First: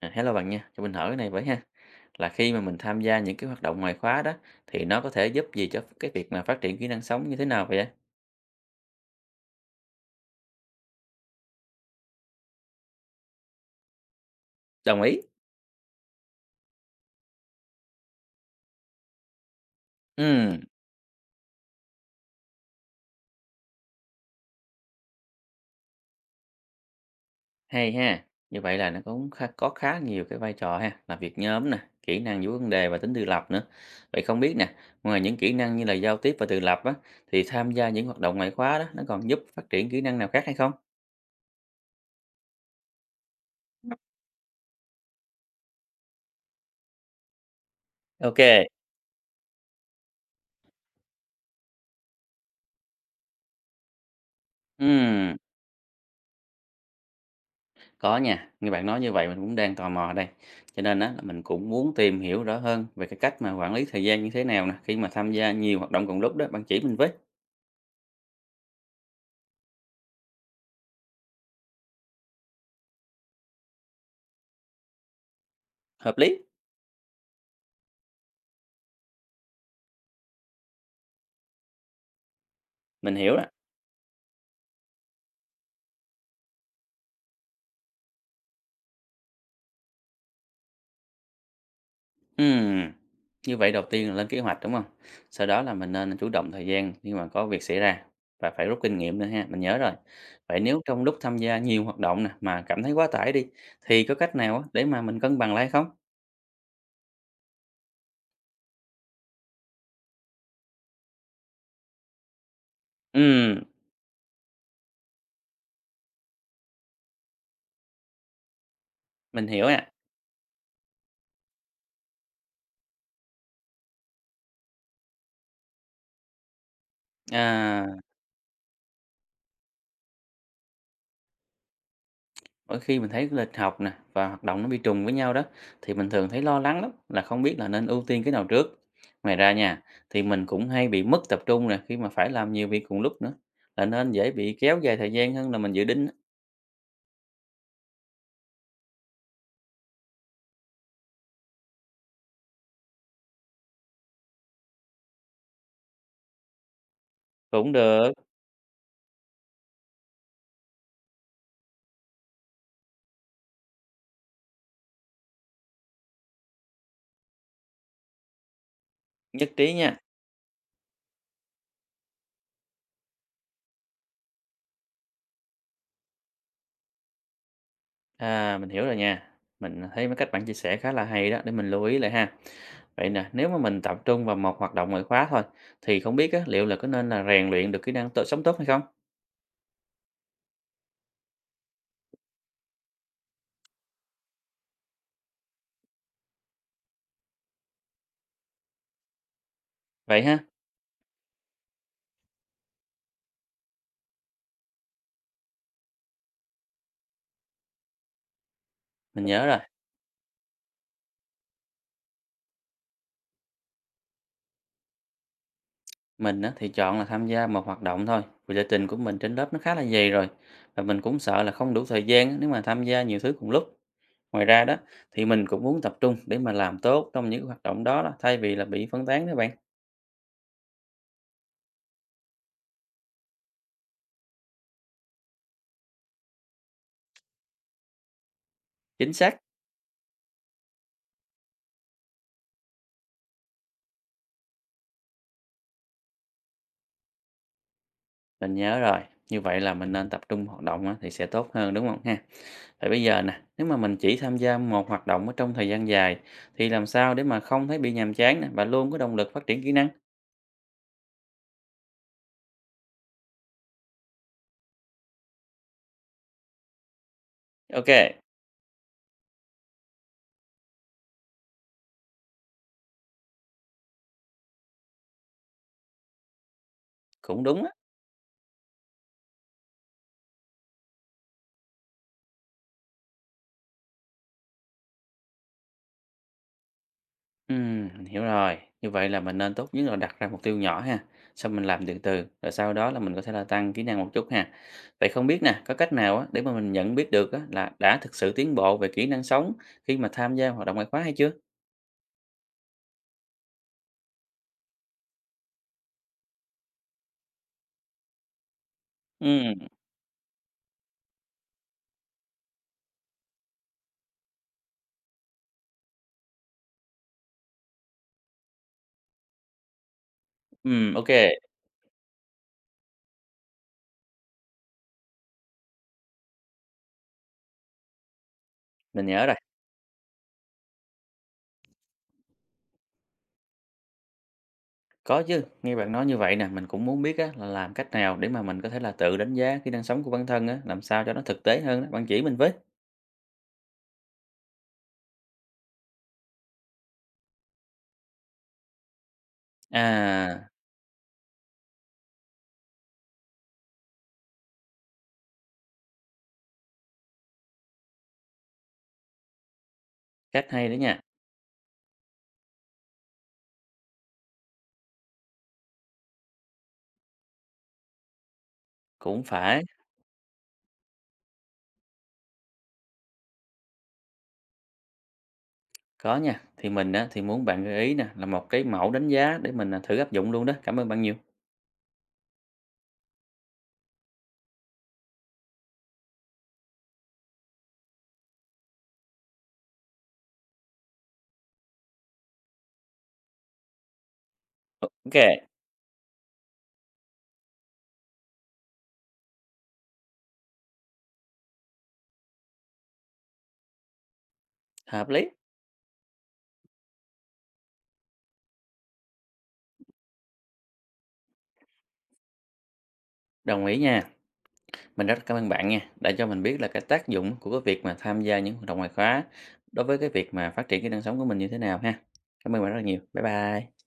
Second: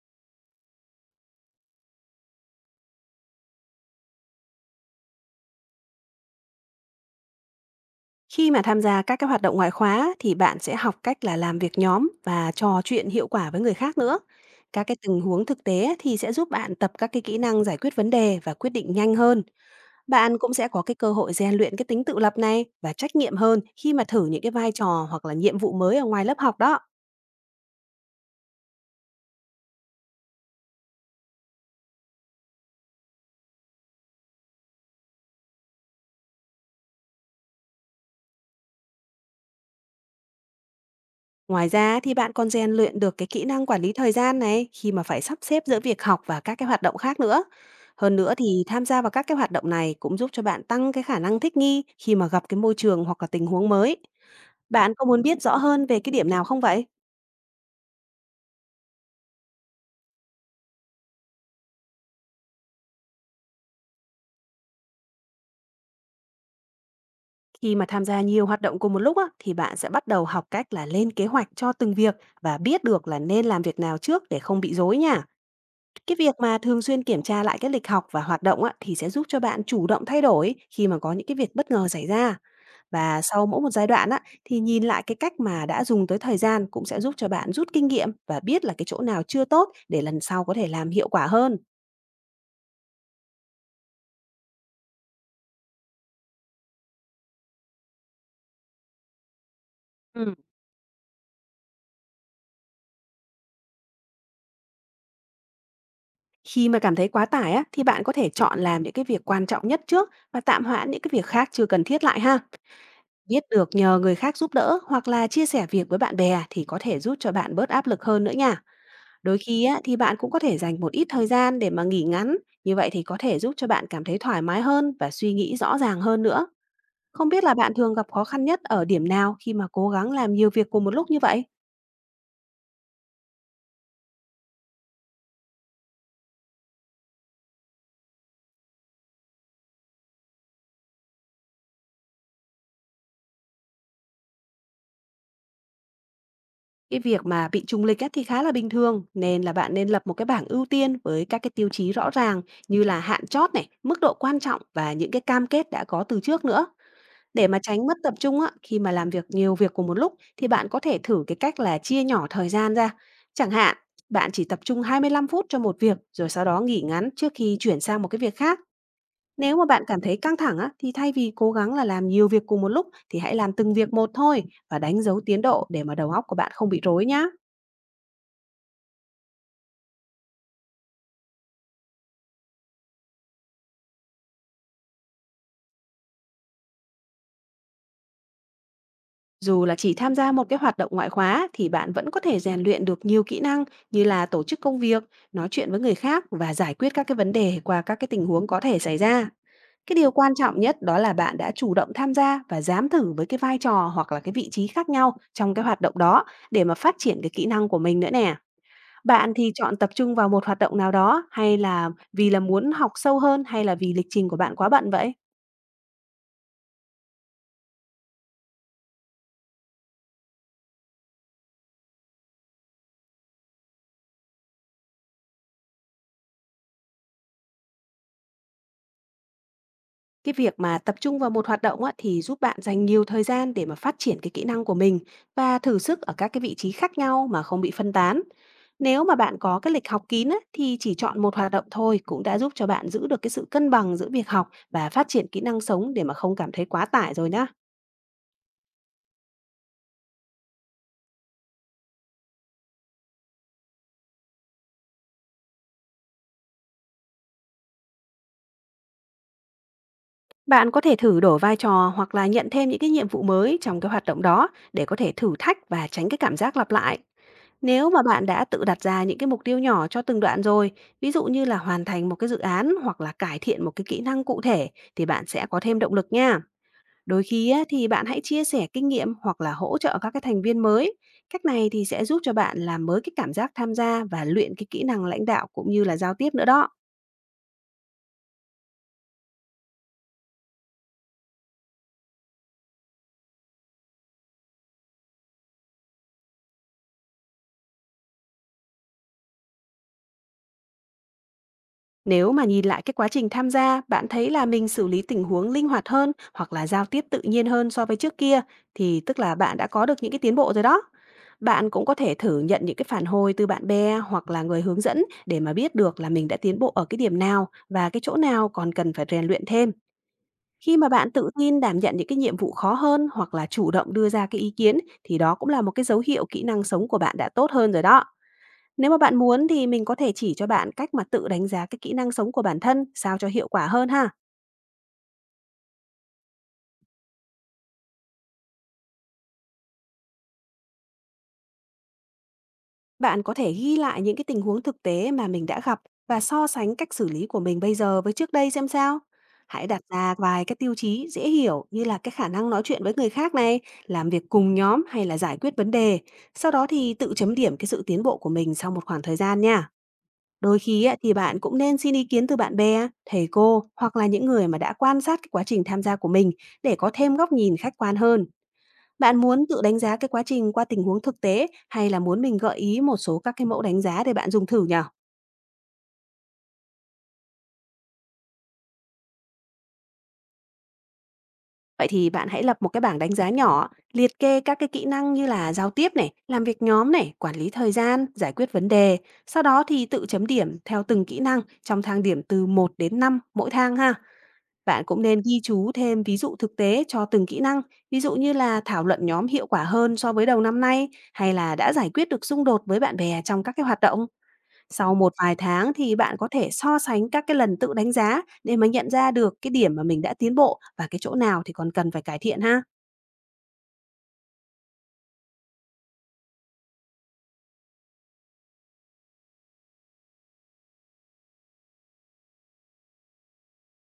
À, hello bạn nha, cho mình hỏi cái này với ha. Là khi mà mình tham gia những cái hoạt động ngoài khóa đó thì nó có thể giúp gì cho cái việc mà phát triển kỹ năng sống như thế nào vậy? Ạ? Khi mà tham gia các cái hoạt động ngoại khóa thì bạn sẽ học cách là làm việc nhóm và trò chuyện hiệu quả với người khác nữa. Các cái Đồng ý. tình huống thực tế thì sẽ giúp bạn tập các cái kỹ năng giải quyết vấn đề và quyết định nhanh hơn. Bạn cũng Ừ, sẽ có cái cơ hội rèn luyện cái tính tự lập này và trách nhiệm hơn khi mà thử những cái vai trò hoặc là nhiệm vụ mới ở ngoài lớp học đó. hay ha. Như vậy là nó cũng có khá nhiều cái vai trò ha, là việc nhóm nè, kỹ năng giải quyết vấn đề và tính tự lập nữa. Vậy không biết nè, ngoài những kỹ năng như là giao tiếp và tự lập á thì tham gia những hoạt động ngoại khóa đó nó còn giúp phát triển kỹ năng nào khác hay không? Ngoài ra thì bạn còn rèn luyện được cái kỹ năng quản lý thời gian này khi mà phải sắp xếp giữa việc học và các cái hoạt động khác nữa. Hơn nữa Ok. thì tham gia vào các cái hoạt động này cũng giúp cho bạn tăng cái khả năng thích nghi khi mà gặp cái môi trường hoặc là tình huống mới. Bạn có muốn Ừ. biết rõ hơn về cái điểm nào không vậy? Có nha, nghe bạn nói như vậy mình cũng đang tò mò đây. Cho nên á là mình cũng muốn tìm hiểu rõ hơn về cái cách mà quản lý thời gian như thế nào nè, khi mà tham gia nhiều hoạt động cùng lúc đó, bạn chỉ mình với. Khi mà tham gia nhiều hoạt động cùng một lúc á, thì bạn sẽ bắt đầu học cách là lên kế hoạch cho từng việc và biết được là nên làm việc nào trước để không bị rối nha. Cái Hợp việc lý, mà thường xuyên kiểm tra lại cái lịch học và hoạt động á, thì sẽ giúp cho bạn chủ động thay đổi khi mà có những cái việc bất ngờ xảy ra. mình Và hiểu đó. sau mỗi một giai đoạn á, thì nhìn lại cái cách mà đã dùng tới thời gian cũng sẽ giúp cho bạn rút kinh nghiệm và biết là cái chỗ nào chưa tốt để lần sau có thể làm hiệu quả hơn. Ừm, Như vậy đầu tiên là lên kế hoạch đúng không? Sau đó là mình nên chủ động thời gian khi mà có việc xảy ra và phải rút kinh nghiệm nữa ha, mình nhớ rồi. Ừ. Vậy nếu trong lúc tham gia nhiều hoạt động nè mà cảm thấy quá tải đi thì có cách nào á để mà mình cân bằng lại không? Khi mà cảm thấy quá tải á, thì bạn có thể chọn làm những cái việc quan trọng nhất trước và tạm hoãn những cái việc khác chưa cần thiết lại ha. Biết Ừm, được nhờ người khác giúp đỡ hoặc là chia sẻ việc với bạn bè thì có thể giúp cho bạn bớt áp lực hơn nữa nha. Đôi mình khi hiểu á, ạ. thì bạn cũng có thể dành một ít thời gian để mà nghỉ ngắn. Như vậy thì có thể giúp cho bạn cảm thấy thoải mái hơn và suy nghĩ rõ ràng hơn nữa. Không biết là bạn À. thường gặp khó khăn nhất ở điểm nào khi mà cố gắng làm nhiều việc cùng một lúc như vậy? Mỗi khi mình thấy cái lịch học nè và hoạt động nó bị trùng với nhau đó thì mình thường thấy lo lắng lắm là không biết là nên ưu tiên cái nào trước. Ngoài ra nha thì mình cũng hay bị mất tập trung nè khi mà phải làm nhiều việc cùng lúc nữa là nên dễ bị kéo dài thời gian hơn là mình dự định á. Cái việc mà bị trùng lịch á thì khá là bình thường, nên là bạn nên lập một cái bảng ưu tiên với các cái tiêu chí rõ ràng như là hạn chót này, mức độ quan trọng và những cái cam kết đã có từ trước nữa. Để mà Cũng tránh mất được, tập trung á, khi mà làm việc nhiều việc cùng một lúc thì bạn có thể thử cái cách là chia nhỏ thời gian ra. Chẳng hạn, bạn chỉ tập trung 25 phút cho một việc rồi sau đó nghỉ ngắn trước khi chuyển sang một cái việc khác. nhất Nếu mà trí bạn nha. cảm thấy căng thẳng á, thì thay vì cố gắng là làm nhiều việc cùng một lúc thì hãy làm từng việc một thôi và đánh dấu tiến độ để mà đầu óc của bạn không bị rối nhá. À mình hiểu rồi nha. Mình thấy mấy cách bạn chia sẻ khá là hay đó để mình lưu ý lại ha. Vậy nè, nếu mà mình tập trung vào một hoạt động ngoại khóa thôi thì không biết á, liệu là có nên là rèn luyện được kỹ năng tự sống tốt hay không? Dù là chỉ tham gia một cái hoạt động ngoại khóa thì bạn vẫn có thể rèn luyện được nhiều kỹ năng như là tổ chức công việc, nói chuyện với người khác và giải quyết các cái vấn đề qua các cái tình huống có thể xảy ra. Cái điều Vậy quan ha, trọng nhất đó là bạn đã chủ động tham gia và dám thử với cái vai trò hoặc là cái vị trí khác nhau trong cái hoạt động đó để mà phát triển cái kỹ năng của mình nữa nè. mình Bạn nhớ thì rồi. chọn tập trung vào một hoạt động nào đó hay là vì là muốn học sâu hơn hay là vì lịch trình của bạn quá bận vậy? Mình á, thì chọn là tham gia một hoạt động thôi, vì lịch trình của mình trên lớp nó khá là dày rồi và mình cũng sợ là không đủ thời gian á, nếu mà tham gia nhiều thứ cùng lúc. Ngoài ra đó thì mình cũng muốn tập trung để mà làm tốt trong những hoạt động đó thay vì là bị phân tán đó bạn. Cái việc mà tập trung vào một hoạt động á, thì giúp bạn dành nhiều thời gian để mà phát triển cái kỹ năng của mình và thử sức ở các cái vị trí khác nhau mà không bị phân tán. Nếu Chính mà xác, bạn có cái lịch học kín á, thì chỉ chọn một hoạt động thôi cũng đã giúp cho bạn giữ được cái sự cân bằng giữa việc học và phát triển kỹ năng sống để mà không cảm thấy quá tải rồi nhá. mình nhớ rồi. Như vậy là mình nên tập trung hoạt động á, thì sẽ tốt hơn đúng không ha? Vậy bây giờ nè, nếu mà mình chỉ tham gia một hoạt động ở trong thời gian dài thì làm sao để mà không thấy bị nhàm chán nè và luôn có động lực phát triển kỹ năng? Bạn có thể thử đổi vai trò hoặc là nhận thêm những cái nhiệm vụ mới trong cái hoạt động đó để có thể thử thách và tránh cái cảm giác lặp lại. Nếu Ok, mà bạn đã tự đặt ra những cái mục tiêu nhỏ cho từng đoạn rồi, ví dụ như là hoàn thành một cái dự án hoặc là cải thiện một cái kỹ năng cụ thể thì bạn sẽ có thêm động lực nha. Đôi cũng khi á, đúng á. thì bạn hãy chia sẻ kinh nghiệm hoặc là hỗ trợ các cái thành viên mới. Cách này thì sẽ giúp cho bạn làm mới cái cảm giác tham gia và luyện cái kỹ năng lãnh đạo cũng như là giao tiếp nữa đó. Mình hiểu rồi. Như vậy là mình nên tốt nhất là đặt ra mục tiêu nhỏ ha, xong mình làm từ từ, rồi sau đó là mình có thể là tăng kỹ năng một chút ha. Vậy không biết nè, có cách nào á để mà mình nhận biết được á là đã thực sự tiến bộ về kỹ năng sống khi mà tham gia hoạt động ngoại khóa hay chưa? Nếu mà nhìn lại cái quá trình tham gia, bạn thấy là mình xử lý tình huống linh hoạt hơn hoặc là giao tiếp tự nhiên hơn so với trước kia thì tức là bạn đã Ừm, có được những cái tiến bộ rồi đó. Bạn cũng có thể thử nhận những cái phản hồi từ bạn bè hoặc là người hướng dẫn để mà biết được là mình đã tiến bộ ở cái điểm nào và cái chỗ nào còn cần phải rèn luyện thêm. Khi mà ừm, ok, bạn tự tin đảm nhận những cái nhiệm vụ khó hơn hoặc là chủ động đưa ra cái ý kiến thì đó cũng là một cái dấu hiệu kỹ năng sống của bạn đã tốt hơn rồi đó. Nếu mà mình bạn nhớ rồi. muốn thì mình có thể chỉ cho bạn cách mà tự đánh giá cái kỹ năng sống của bản thân sao cho hiệu quả hơn ha. Có chứ, nghe bạn nói như vậy nè, mình cũng muốn biết á là làm cách nào để mà mình có thể là tự đánh giá kỹ năng sống của bản thân á, làm sao cho nó thực tế hơn đó. Bạn chỉ mình với. Bạn có thể ghi lại những cái tình huống thực tế mà mình đã gặp và so sánh cách xử lý của mình bây giờ với trước đây xem sao. Hãy đặt ra vài À, cái tiêu chí dễ hiểu như là cái khả năng nói chuyện với người khác này, làm việc cùng nhóm hay là giải quyết vấn đề. Sau đó thì tự chấm điểm cái sự tiến bộ của mình sau một khoảng thời gian nha. cách Đôi hay đó khi á, nha. thì bạn cũng nên xin ý kiến từ bạn bè, thầy cô hoặc là những người mà đã quan sát cái quá trình tham gia của mình để có thêm góc nhìn khách quan hơn. Bạn Cũng muốn tự phải. đánh giá cái quá trình qua tình huống thực tế hay là muốn mình gợi ý một số các cái mẫu đánh giá để bạn dùng thử nhỉ? Có nha, thì mình á, thì muốn bạn gợi ý nè là một cái mẫu đánh giá để mình, thử áp dụng luôn đó. Cảm ơn bạn nhiều. Vậy thì bạn hãy lập một cái bảng đánh giá nhỏ, liệt kê các cái kỹ năng như là giao tiếp này, làm việc nhóm này, quản lý thời gian, giải quyết vấn đề. Sau đó thì tự chấm điểm theo từng kỹ năng trong thang điểm từ một đến 5 mỗi thang ha. Bạn cũng nên ghi OK. chú thêm ví dụ thực tế cho từng kỹ năng, ví dụ như là thảo luận nhóm hiệu quả hơn so với đầu năm nay hay là đã giải quyết được xung đột với bạn bè trong các cái hoạt động. Sau Hợp một lý. vài tháng thì bạn có thể so sánh các cái lần tự đánh giá để mà nhận ra được cái điểm mà mình đã tiến bộ và cái chỗ nào thì còn cần phải cải thiện ha. Đồng ý nha. Mình rất cảm ơn bạn nha, đã cho mình biết là cái tác dụng của cái việc mà tham gia những hoạt động ngoại khóa đối với cái việc mà phát triển kỹ năng sống của mình như thế nào ha. Cảm ơn bạn rất là nhiều. Bye bye.